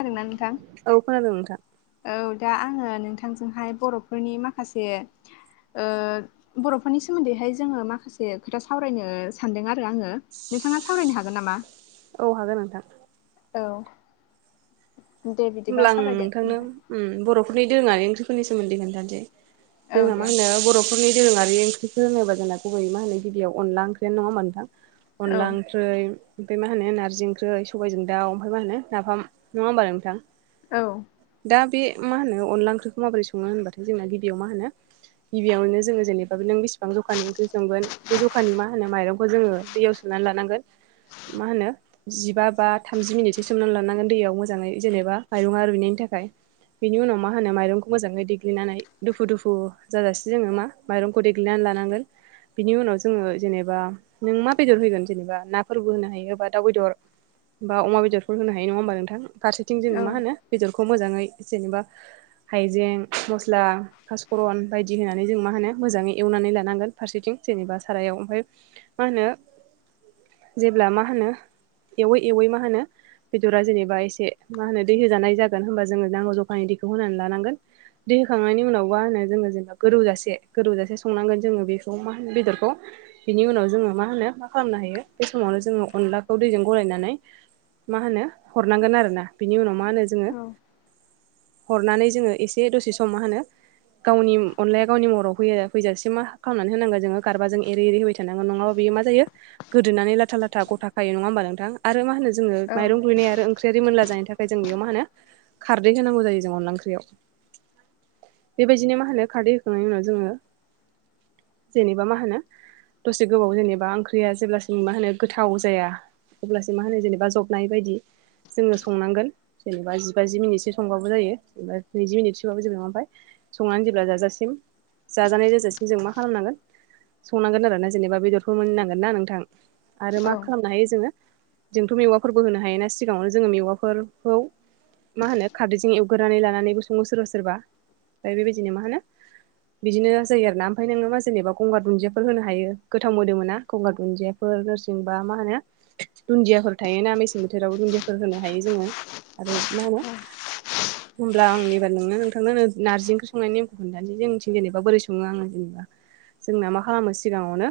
खोनादोंना नोंथां औ खोनादों नोंथां औ दा आंङो नोंथांजोंहाय बर'फोरनि माखासे उम बर'फोरनि सोमोन्दैहाय जोनङो माखासे खोथा सावरायनो सानदों आरो आङो नोंथांङा सावरायनो हागोन ना मा? औ हागोन नोंथां। औ दे बिदिबा होमब्ला आं सावरायदो नोंथांनो नोंथां। उम बर'फोरनि दोरोंङारि ओंख्रिफोरनि सोमोन्दै खोन्थानोसै औ जोंना दे मा होनो बर'फोरनि दोरोंङारि ओंख्रिफोर होनोबा जोंना गुबै मा होनो गिबियाव अनला ओख्रियानो नंङा होनबा नोंथां औ अनला ओंख्रै ओमफ्राय मा होनो नारजि ओंख्रि सबायजों दाउ ओमफ्राय मा होनो नाफाम नंङा होमबा‌ नोंथां औ दा बे मा होनो अनला ओंख्रिखौ माबोरै संङो होनबाथाय जोंना गिबियाव मा होनो गिबियावनो जोंङो जेनेबा नों बेसिबां जखानि ओंख्रि संगोन बै जखानि मा होनो माइरंखौ जोंङो दैयाव सोम [unintelligible] मा होनो जिबा बा थामजि मिनिटसो सोमनानै लानांगोन दैयाव मोजांङै जेनेबा माइरंआ रुइनायनि थाखाय बिनि उनाव मा होनो माइरंखौ मोजाङै देग्लिनानै दुफु दुफु जाजासै जोंङो मा माइरंखौ देग्लिनानै लानांगोन बिनि उनाव जोंङो जेनेबा नों मा बेदर होगोन जेनेबा ना फोरबो होनो हायो एबा दाउ बेदर बा अमा बेदरफोर होनो हायो नंङा होमबा नोंथां फसेथिं जोंङो औ मा बेफोरखौ मोजांङै जेनेबा हाइजें मस्ला पासकरन बायदि होनानै जों मा होनो मोजांङै एवनानै लानांगोन फारसेथिं जेनेबा सारायाव ओमफ्राय मा होनो [inaudible] जेब्ला मा होनो एवै एवै मा होनो बेदरा जेनेबा एसे मा होनो दै होजानाय जागोन होनोमबा जोंङो नांगौ जखानि दैखौ होनानै लानांगोन दै होखांनायनि उनाव मा होनो जोंङो जेनेबा गोदौजासे गोदौजासे संनांगोन जोंङो बेखौ मा होनो बेदरखौ बिनि उनाव जोंङो मा होनो मा खालामनो हायो बे समावनो जोंङो अनलाखौ दैजों गलायनानै मा होनो हरनांगोन आरोना बिनि उनाव मा होनो जोंङो औ हरनानै जोंङो एसे दसे सम मा होनो गावनि अनलाया गावनि महराव फै फैजासे मा खालामना होनांगोन जोंङो गारबा जों एरै एरैहोबबाय थानांगोन नंङाबा बेयो मा जायो गोदोनानै लाथा लाथ गथाखायो नंङा होनबा नोंथां आरो माहोनो जोंङो औ माइरं रुयनाय आरो ओंख्रिया रिमोनला जानाय ओमफ्राय जों बेयाव मा होनो खारदै होनांगौ जायो जों अनला ओंख्रियाव बेबायदिनो मा होनो खारदै होखांनायनि उनाव जोंङो जेनेबा मा होनो दसे गोबाव जेनेबा ओंख्रिया जेब्लासिम मा होनो गोथाव जाया अब्लासिम मा होनो जेनेबा जबनाय बायदि जोंङो संनांगोन जेनेबा जिबा जि मिनिटसो संबाबो जायो जेनेबा नैजि मिनिटसोबाबो जेबो नंङा ओमफ्राय संनानै जेब्ला जाजासिम जाजानाय जाजासिम जों मा खालामनांगोन संनांगोन आरोना जेनेबा बेदरखौ मोननांगोन ना नोंथां आरो औ मा खालामनो हायो जोंङो जोंथ' मेवाफोरबो होनो हायो ना सिगांङावनो जोंङो मेवाफोर [unintelligible] मा होनो खारदैजों एवगोरनानै लानानैबो संङो सोरबा सोरबा बेबायदिनो मा होनो बिदिनो जायो आरो ना ओमफाय नोंङो मा जेनेबा गंगार दुन्दियाफोर होनो हायो गोथाव मोदोमोना गंगार दुन्दियाफोर बो नोरसिं बा मा होनो दुनदियाफोर थायोना मेसें बोथोराव दुनदियाफोर होनो हायो जोंङो। आरो मा होनो होमब्ला आं एबार नोंनो नोंथांनो नो नारजि ओंख्रि संनायनि नेमखौ खोन्थानोसै जोंनिथिं जेनेबा बोरै संङो आंङो जेनेबा जोंना मा खालामो सिगाङावनो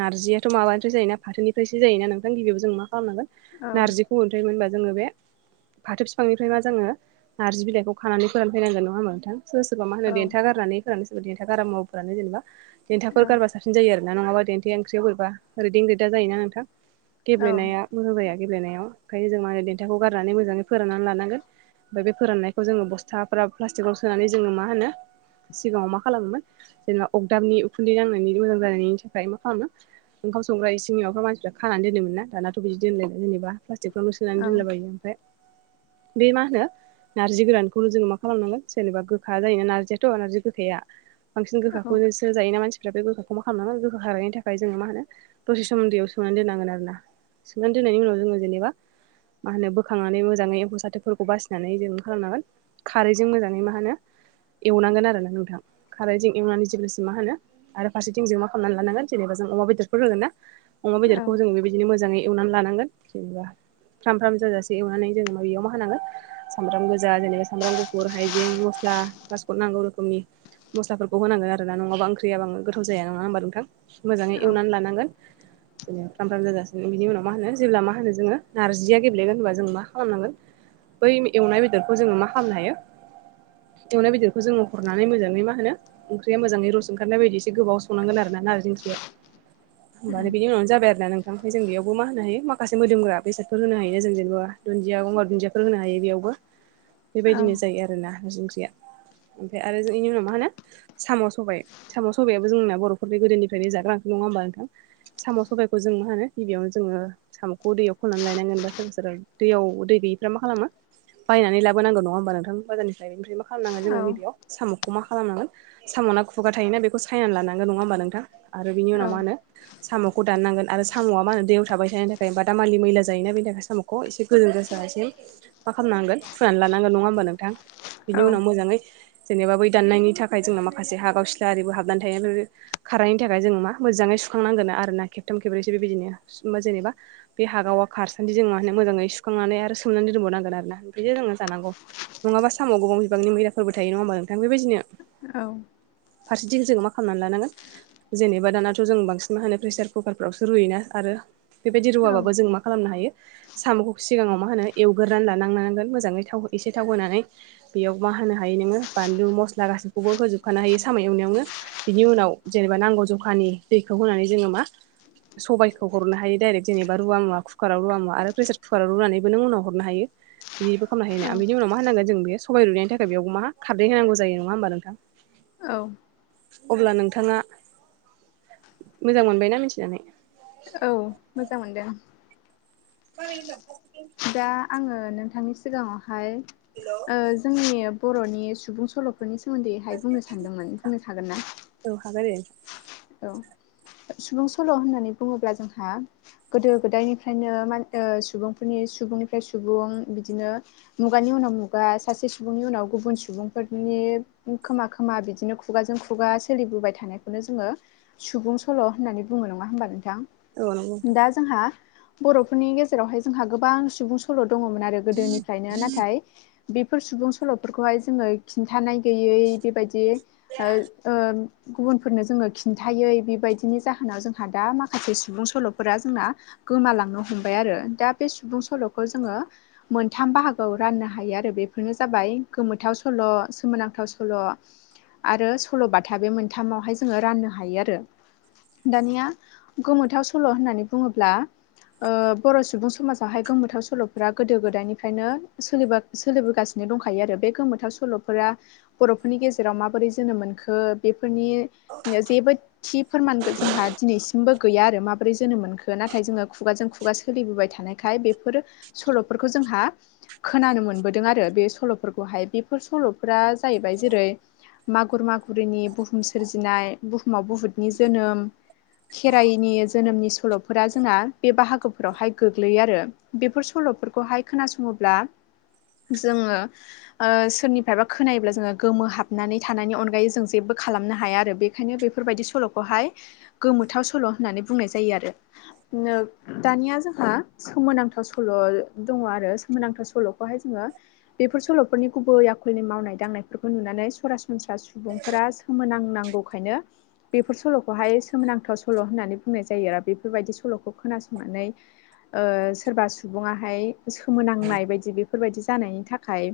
नारजियाथ' माबानिफ्राय जायोना फाथोनिफ्रायसो जायोना नोंथां गिबियाव जों मा खालामनांगोन औ नारजिखौ ओंख्रै मोनबा जोङो बे फाथो बिफांनिफ्राय मा जोङो नारजि बिलाइखौ खानानै फोरान फैनांगोन नङा होमबा नोंथां? सोरबा सोरबा मा होनो देथा औ गारनानै फोरानो सोरबा देन्था गारा मुवाबो फोरानो जेनेबा औ देथाफोर गारबा साबसिन जायो आरोना नङाबा देन्थाया ओंख्रियाव बोरैबा रोदिं रोदा जायोना नोंथां? औ गेब्लेनाया मोजां जाया गेब्लेनायाव ओंखायनो जों मा होनो देन्थाखौ गारनानै मोजाङै फोराननानै लानांगोन। बे फोराननायखौ जोङो बस्थाफोरा प्लास्टिकाव सोनानै जोङो मा होनो सिगाङाव मा खालामोमोन जेनेबा अगदाबनि उखुन्दै नांनायनि मोजां जानायनि थाखाय मा खालामो ओंखाम संग्रा इसिंनि माबाफ्राव मानसिफ्रा खानानै दोनोमोनना दानाथ' बिदि दोनलाय जेनबा प्लास्टिकफ्रावनो सोनानै दोनला बायो। [unintelligible] बे मा होनो नारजि गोरानखौनो जोङो मा खालामनांगोन जेनेबा गोखा जायोना नारजियाथ' नारजि गोखाया। बांसिन गोखाखौनोसो जायो ना मानसि फ्रा बे गोखाखौ मा खालामनानै गोखा खारनायनि थाखाय जोङो मा होनो दसे सम दैआव सोमनानै दोननांगोन आरो ना। सोमनानै दोननायनि उनाव जोङो जेनेबा मा होनो बो बोखांनानै मोजाङै एम्फौ साथोफोरखौ बासिनानै जों खालामनांगोन खारैजों मोजाङै मा होनो एवनांगोन आरोना नोंथां खारैजों एवनानै जेब्लासिम मा होनो आरो फारसेथिंजों मा खामनानै लानांगोन जेनेबा जों अमा बेदरफोर होगोना? अमा बेदरखौ जोङो बेबायदिनो मोजाङै एवनानै लानांगोन जेनेबा फ्राम फ्राम जाजासिम एवनानै जों मा बेयाव मा होनानांगोन सामब्राम गोजा जेनेबा सामब्राम गुफुर हाइजें मस्ला गासैखौबो नांजो नांगौ रोखोमनि मस्लाफोरखौ होनांगोन आरो ना नाङाबा ओंख्रियाबाङो गोथाव जाया नङा होमबा नोंथां? मोजाङै एवनानै लानांगोन। जेन फ्राम फ्राम जाजासिम बिनि उनाव मा होनो जेब्ला मा होनो जोङो नारजिया गेब्लेगोन होनबा जों मा खालामनांगोन बै एवनाय बेदरखौ जोङो मा खालामनो हायो एवनाय बेदरखौ जोङो हरनानै मोजाङै मा होनो ओंख्रिया मोजाङै रस ओंखारनाय बायदि एसे गोबाव संनांगोन आरो ना नारजि ओंख्रिया। होमबा उम बिनि उनावनो जाबाय आरो ना नोंथां। ओमफ्राय जों बेयावबो मा होनो हायो माखासे मोदोमग्रा बेसादफोर होनो हायो जों जेनेबा दुन्दिया गंगार दुन्दियाफोर होनो हायो बेयावबो औ बेबायदिनो जायो आरो ना नारजि ओंख्रिया। ओमफाय आरो जों इनि उनाव मा होनो साम' सबाय। साम' सबायाबो जोंना बर'फोरनि गोदोनिफ्रायनो जाग्रा ओंख्रि। नङा होमबा नोंथां? साम' सबायखौ जों मा होनो गिबियावनो जोङो साम'खौ दैयाव खननानै लायनांगोन बा सोरबा सोरबा दैयाव दै गैयिफ्रा मा खालामो बायनानै लाबोनांगौ नङा होमबा नोंथां बाजारनिफ्राय निफ्राय मा खालामनांगोन औ जोङो गिबियाव साम'खौ मा खालामनांगोन साम'ना खुगा थायोना बेखौ सायनानै लानांगोन नङा होमबा नोंथां? आरो बिनि उनाव मा होनो साम'खौ दाननांगोन आरो सा साम'आ मा होनो दैयाव थाबाय थानायनि थाखाय बादामालि मैला जायोना बेनि थाखाय साम'खौ एसे गोजों जासासिम मा खालामनांगोन फुनानै लानांगोन नङा होमबा नोंथां बिनि औ उनाव मोजाङै जेनेबा बै दाननायनि थाखाय जोंना माखासे हागाव सिलारिबो हाबनानै थायो ओमफ्राय खारनायनि थाखाय जोङो मा मोजाङै सुखांनांगोन आरोना खेबथाम खेबब्रैसो बिबायदिनो सुम जेनेबा बे हागाव खारसानदि जों मा होनो मोजाङै सु सुखांनानै आरो सोमनानै दोनबावनांगोन आरोना ओमफ्रायो जोङो जानांगौ। नङाबा सामुवाव गोबां बिबांनि मैलाफोरबो थायो नङा होमबा नों नोंथां बेबायदिनो। औ। फारसेथिं जोङो मा खालामनानै लानांगोन जेनेबा दानाथ' जों बांसिन मा होनो प्रेसार कुकारफ्रावसो रुयोना आरो बेबायदि औ रुवाबाबो जों मा खालामनो हायो साम'खौ सिगाङाव मा होनो एवगोरानै लानांनांगोन मोजाङै थाव एसे थाव होनोनानै बेयाव मा होनो हायो नोङो बानलु मस्ला गासैखौबो होजोबखानो हायो साम' एवनायावनो बिनि उनाव जेनेबा नांगौ जखानि दैखौ ज' होनानै जोंगो मा स'बाइखौ हरनो हायो दाइरेग जेनेबा रुआ मुवा कुकाराव रुआ मुवा आरो प्रेसार कुवाराव रुनानैबो नों उनाव हरनो हायो। बिदिबो खालामनोायो ना बिनि उाव मा होनांगोन जों बे सबाय रुनायनि थाखाय बेयाव मा खारदै होनांगौ जायो नङा होमबा नोंथां। औ अब्ला नोंथाङा मोजां मोनबायना मिथिनानै औ मोजां मोनदों। [unintelligible] दा आङो नोंथांनि सिगाङावहाय ओ जोंनि बर'नि सुबुं सल'फोरनि सोमोन्दैहाय बुंनो सानदोंमोन बुंनो सागोनना? औ हागोन दे औ सुबुं सल' होननानै बुङोब्ला जोंहा गोदो गोदायनिफ्रायनो सुबुंफोरनि सुबुंनिफ्राय सुबुं बिदिनो मुगानि उनाव मुगा सासे सुबुंनि उनाव गुबुन सुबुंफोरनि नि खोमा खोमा बिदिनो खुगाजों खुगा सोलिबोबाय थानायखौनो जोङो सुबुं सल' होननानै बुङो नङा होमबा नोंथां। औ नंगौ नोंथां दा जोंहा बर'फोरनि गेजेरावहाय जोंहा गोबां सुबुं सल' दङमोन आरो गोदोनिफ्रायनो नाथाय बेफोर सुबुं सल'फोरखौहाय जोङो खिन्थानाय गैयै बेबायदियै ओ गुबुनफोरनो जोङो खि खिन्थायै बेबायदिनि जाहोनाव जोंहा दा माखासे सुबुं सल'फोरा जोंना गोमालांनो हमबाय आरो रो दा बे सुबुं सल'खौ जोङो मोनथाम बाहागोआव राननो हायो आरो बेफोरनो जाबाय गोमोनथाव सल' सोमोनांथाव सल' आरो सल'बाथा बे मोनथामावहाय जोङो राननो हायो। हायो आरो दानिया गोमोथाव सल' होननानै बुङोब्ला ओ बर' सुबुं समाजावहाय गोमोथाव सल'फोरा गोदो गोदायनिफ्रायनो सोलिबोगासिनो। दंखायो आरो बे गोमोथाव सल'फोरा बर'फोरनि गेजेराव माबोरै जोनोम मोनखो बे बेफोरनि जेबो थि फोरमान जोंहा दिनैसिमबो गैया आरो माबोरै जोनोम मोनखो नाथाय जोङो खुगाजों खुगा सोलिबो बो थानायखाय बेफोर सल'फोरखौ जोंहा खोनानो मोनबोदों आरो बे सल'फोरखौहाय। बेफोर सल'फोरा जाहैबाय जेरै मागुर मागुरिनि बुहुम सोरजिनाय बुहुमा बहुतनि जोनोम खेराइनि जोनोमनि सल'फोरा जोंना बे बाहागोफोरावहाय गोग्लैयो आरो बेफोर सल' स'लफोरखौ हाय खोनासङोब्ला जोङो ओ सोरनिफ्रायबा खोनायोब्ला जोङो गोमो हाबनानै थानायनि अनगायै जों जेबो खालामनो हाया आरोस बे खाय ओंखायनो बेफोरबायदि सल'खौहाय गोमोथाव सल' होननानै बुंनाय जायो आरो नों दाय दानिया जोंहा सोमोनांथाव सल' दङ आरो सोमोनांथाव सल'खौहाय जोङो बर'फोरनि गुबै आखलनि मावनाय दांनायफोरखौ नुनानै सरासनस्रा सुबुंफोरा सोमोनांनांगौ। ओंखायनो बेफोर सल'खौहाय सोमोनांथाव सल' होननानै बुंनाय जायो आरो बेफोरबायदि सल'खौ खोनासंना नै ओ सोरबा सुबुङाहाय सोमोनांनाय बायदि बेफोरबायदि जानायनि थाखाय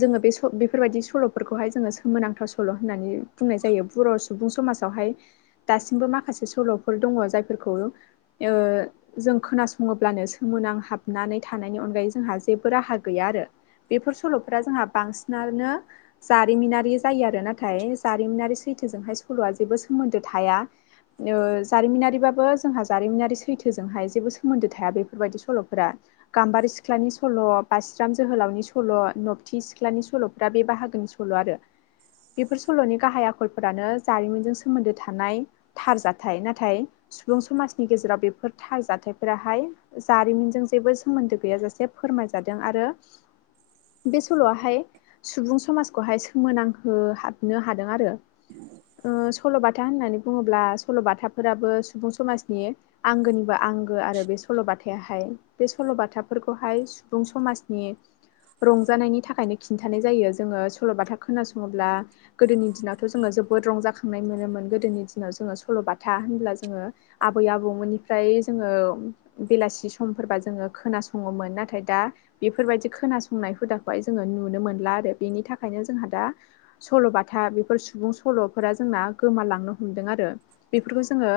जोङो बे बेफोरबायदि सल'फोरखौहाय जोङो सोमोनांथाव सल' होननानै बुंनाय जायो। बर' सुबुं समाजावहाय दासिमबो माखासे सल'फोर दङ जायफोरखौ ओ जों खोनासङोब्लानो सोमोनां हाबनानै थानायनि अनगायै जोंहा जेबो राहा गैया आरो बेफोर सल'फोरा जोंहा बांसिनानो जारिमिनारि जायो आरो नाथाय जारिमिनारि सैथोजोंहाय सल'आ जेबो सोमोन्दो थाया। ओ जारिमिनारिबाबो जोंहा जारिमिनारि सैथोजोंहाय जेबो सोमोन्दो थाया बेफोरबायदि सल'फोरा। गाम्बारि सिख्लानि सल' बासिराम जोहोलावनि सल' नबथि सिख्लानि सल'फ्रा बे बाहागो नि सल' आरो बेफोर सल'नि गाहाया आख आखलफोरानो जारिमिनजों सोमोन्दो थानाय थार जाथाय नाथाय सुबुं समाजनि गेजेराव बे बेफोर थार जाथायाइफोराहाय जारिमिनजों जेबो सोमोन्दो गैयाजासे फोरमायजादों आरो बे सल'आहाय सुबुं समाजखौहाय सोमोनांहो हाबनो हादों आरो [inaudible] ओ सल'बाथा होननानै बुङोब्ला सल'बाथाफोराबो सुबुं समाजनि आंगोनि आंगो आरो बे सल'बाथाहाय बे सल'बाथाफोरखौहाय सुबुं समाजनि रंजानायनि थाखायनो खिन्थानाय जायो जोङो सल'बाथा खोनासङोब्ला गोदोनि दिनाव जोङो जोबोद रंजाखांनाय मोनोमोन गोदोनि दिनाव जोङो सल'बाथा होनब्ला जोङो आबै आबौमोननि नि जो बेलासि समफोरबा जोङो खोनासङोमोन नाथाय दा बेफोरबायदि खोनासंनाय हुदाखौहाय जोङो नुनो मोनला आरो बेनि थाखायनो जोंहा दा सल'बाथा बेफोर सुबुं सल'फोरा जोंना गोमालांनो हमदों आरो बेफोरखौ जोङो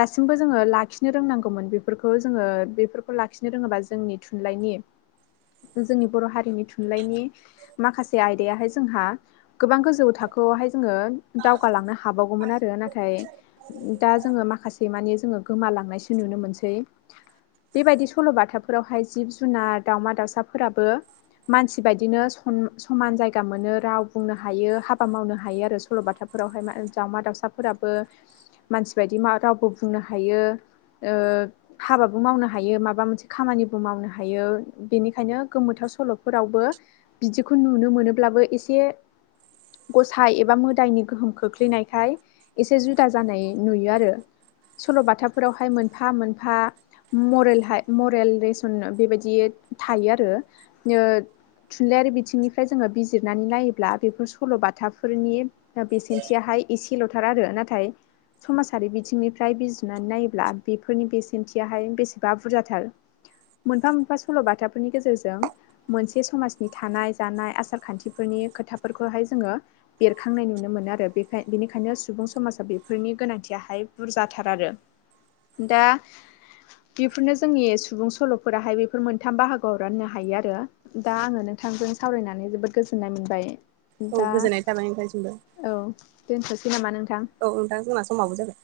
दासिमबो जोङो लाखिनो रोंनांगौमोन बेफोरखौ जोङो बेफोरखौ लाखिनो रोङोबा जोंनि थुनलाइनि जोंनि बर' हारिनि थुनलाइनि माखासे आयदायाहाय जोंहा गोबां गोजौ थाखोआवहाय जोंङो दावगालांनो हाबावगोन आरो नाथाय दा जोङो माखासे गोमा लांनायसो नुनो मोनसै। बेबायदि सल'बाथाफोरावहाय जिब जुनार दावमा दाउसाफोराबो। मानसि बायदिनो समान जायगा मोनो राव बुंनो हायो हाबा मावनो ह हायो आरो सल'बाथाफोरावहाय दाउमा दाउसाफोराबो मानसि बायदि रावबो बुंनो हायो। ओ हाबाबो मावनो हायो माबा मोनसे खामानिबो मावनो हायो बेनिखायनो गोमोथाव सल'फोरावबो बिदिखौ नुनो मोनोबबो एसे ग साइ एबा मोदायनि गोहोम खोख्लैनायखाय एसे जुदा जानाय नुयो आरो। सल'बाथाफोरावहाय मोनफा मोनफा मरेल हाय मरेल लेसन बेबायदि थायो आरो थुनलाइयारि बिथिंनिफ्राय जोङो बिजिरनानै नायोब्ला बेफोर सल'बाथाफोरनि। बेसेनथियाहाय एसेल'थार आरो नाथाय समाजारि बिथिंनिफ्राय बे सुुनानै नायोब्ला बेफोरनि बे सेमथियाहाय बेसेबा बुरजाथार। मोनफा मोनफा सल'बाथाफोरनि गेजेरजों मोनसे समाजनि थानाय जानाय आसार खान्थिफोरनि खोथाफोरखौहाय जोङो। बेरखांनाय नुनो मोनो आरो बेखाय बेनिखायनो सुबुं समाजा बेफोरनि गोनांथियाहाय बुरजाथार आरो। दा बेफोरनो जोंनि सुबुं सल'फोराहाय बेफोर मोनथाम बाहागोआव राननो हायो आरो दा आंङो नोंथांजों सावरायनानै जोबोद गोजोननाय मोनबाय औ दा औ [unintelligible] दोनथ'सै नामा नों औ नोंथां जोंना समावो जाबाय।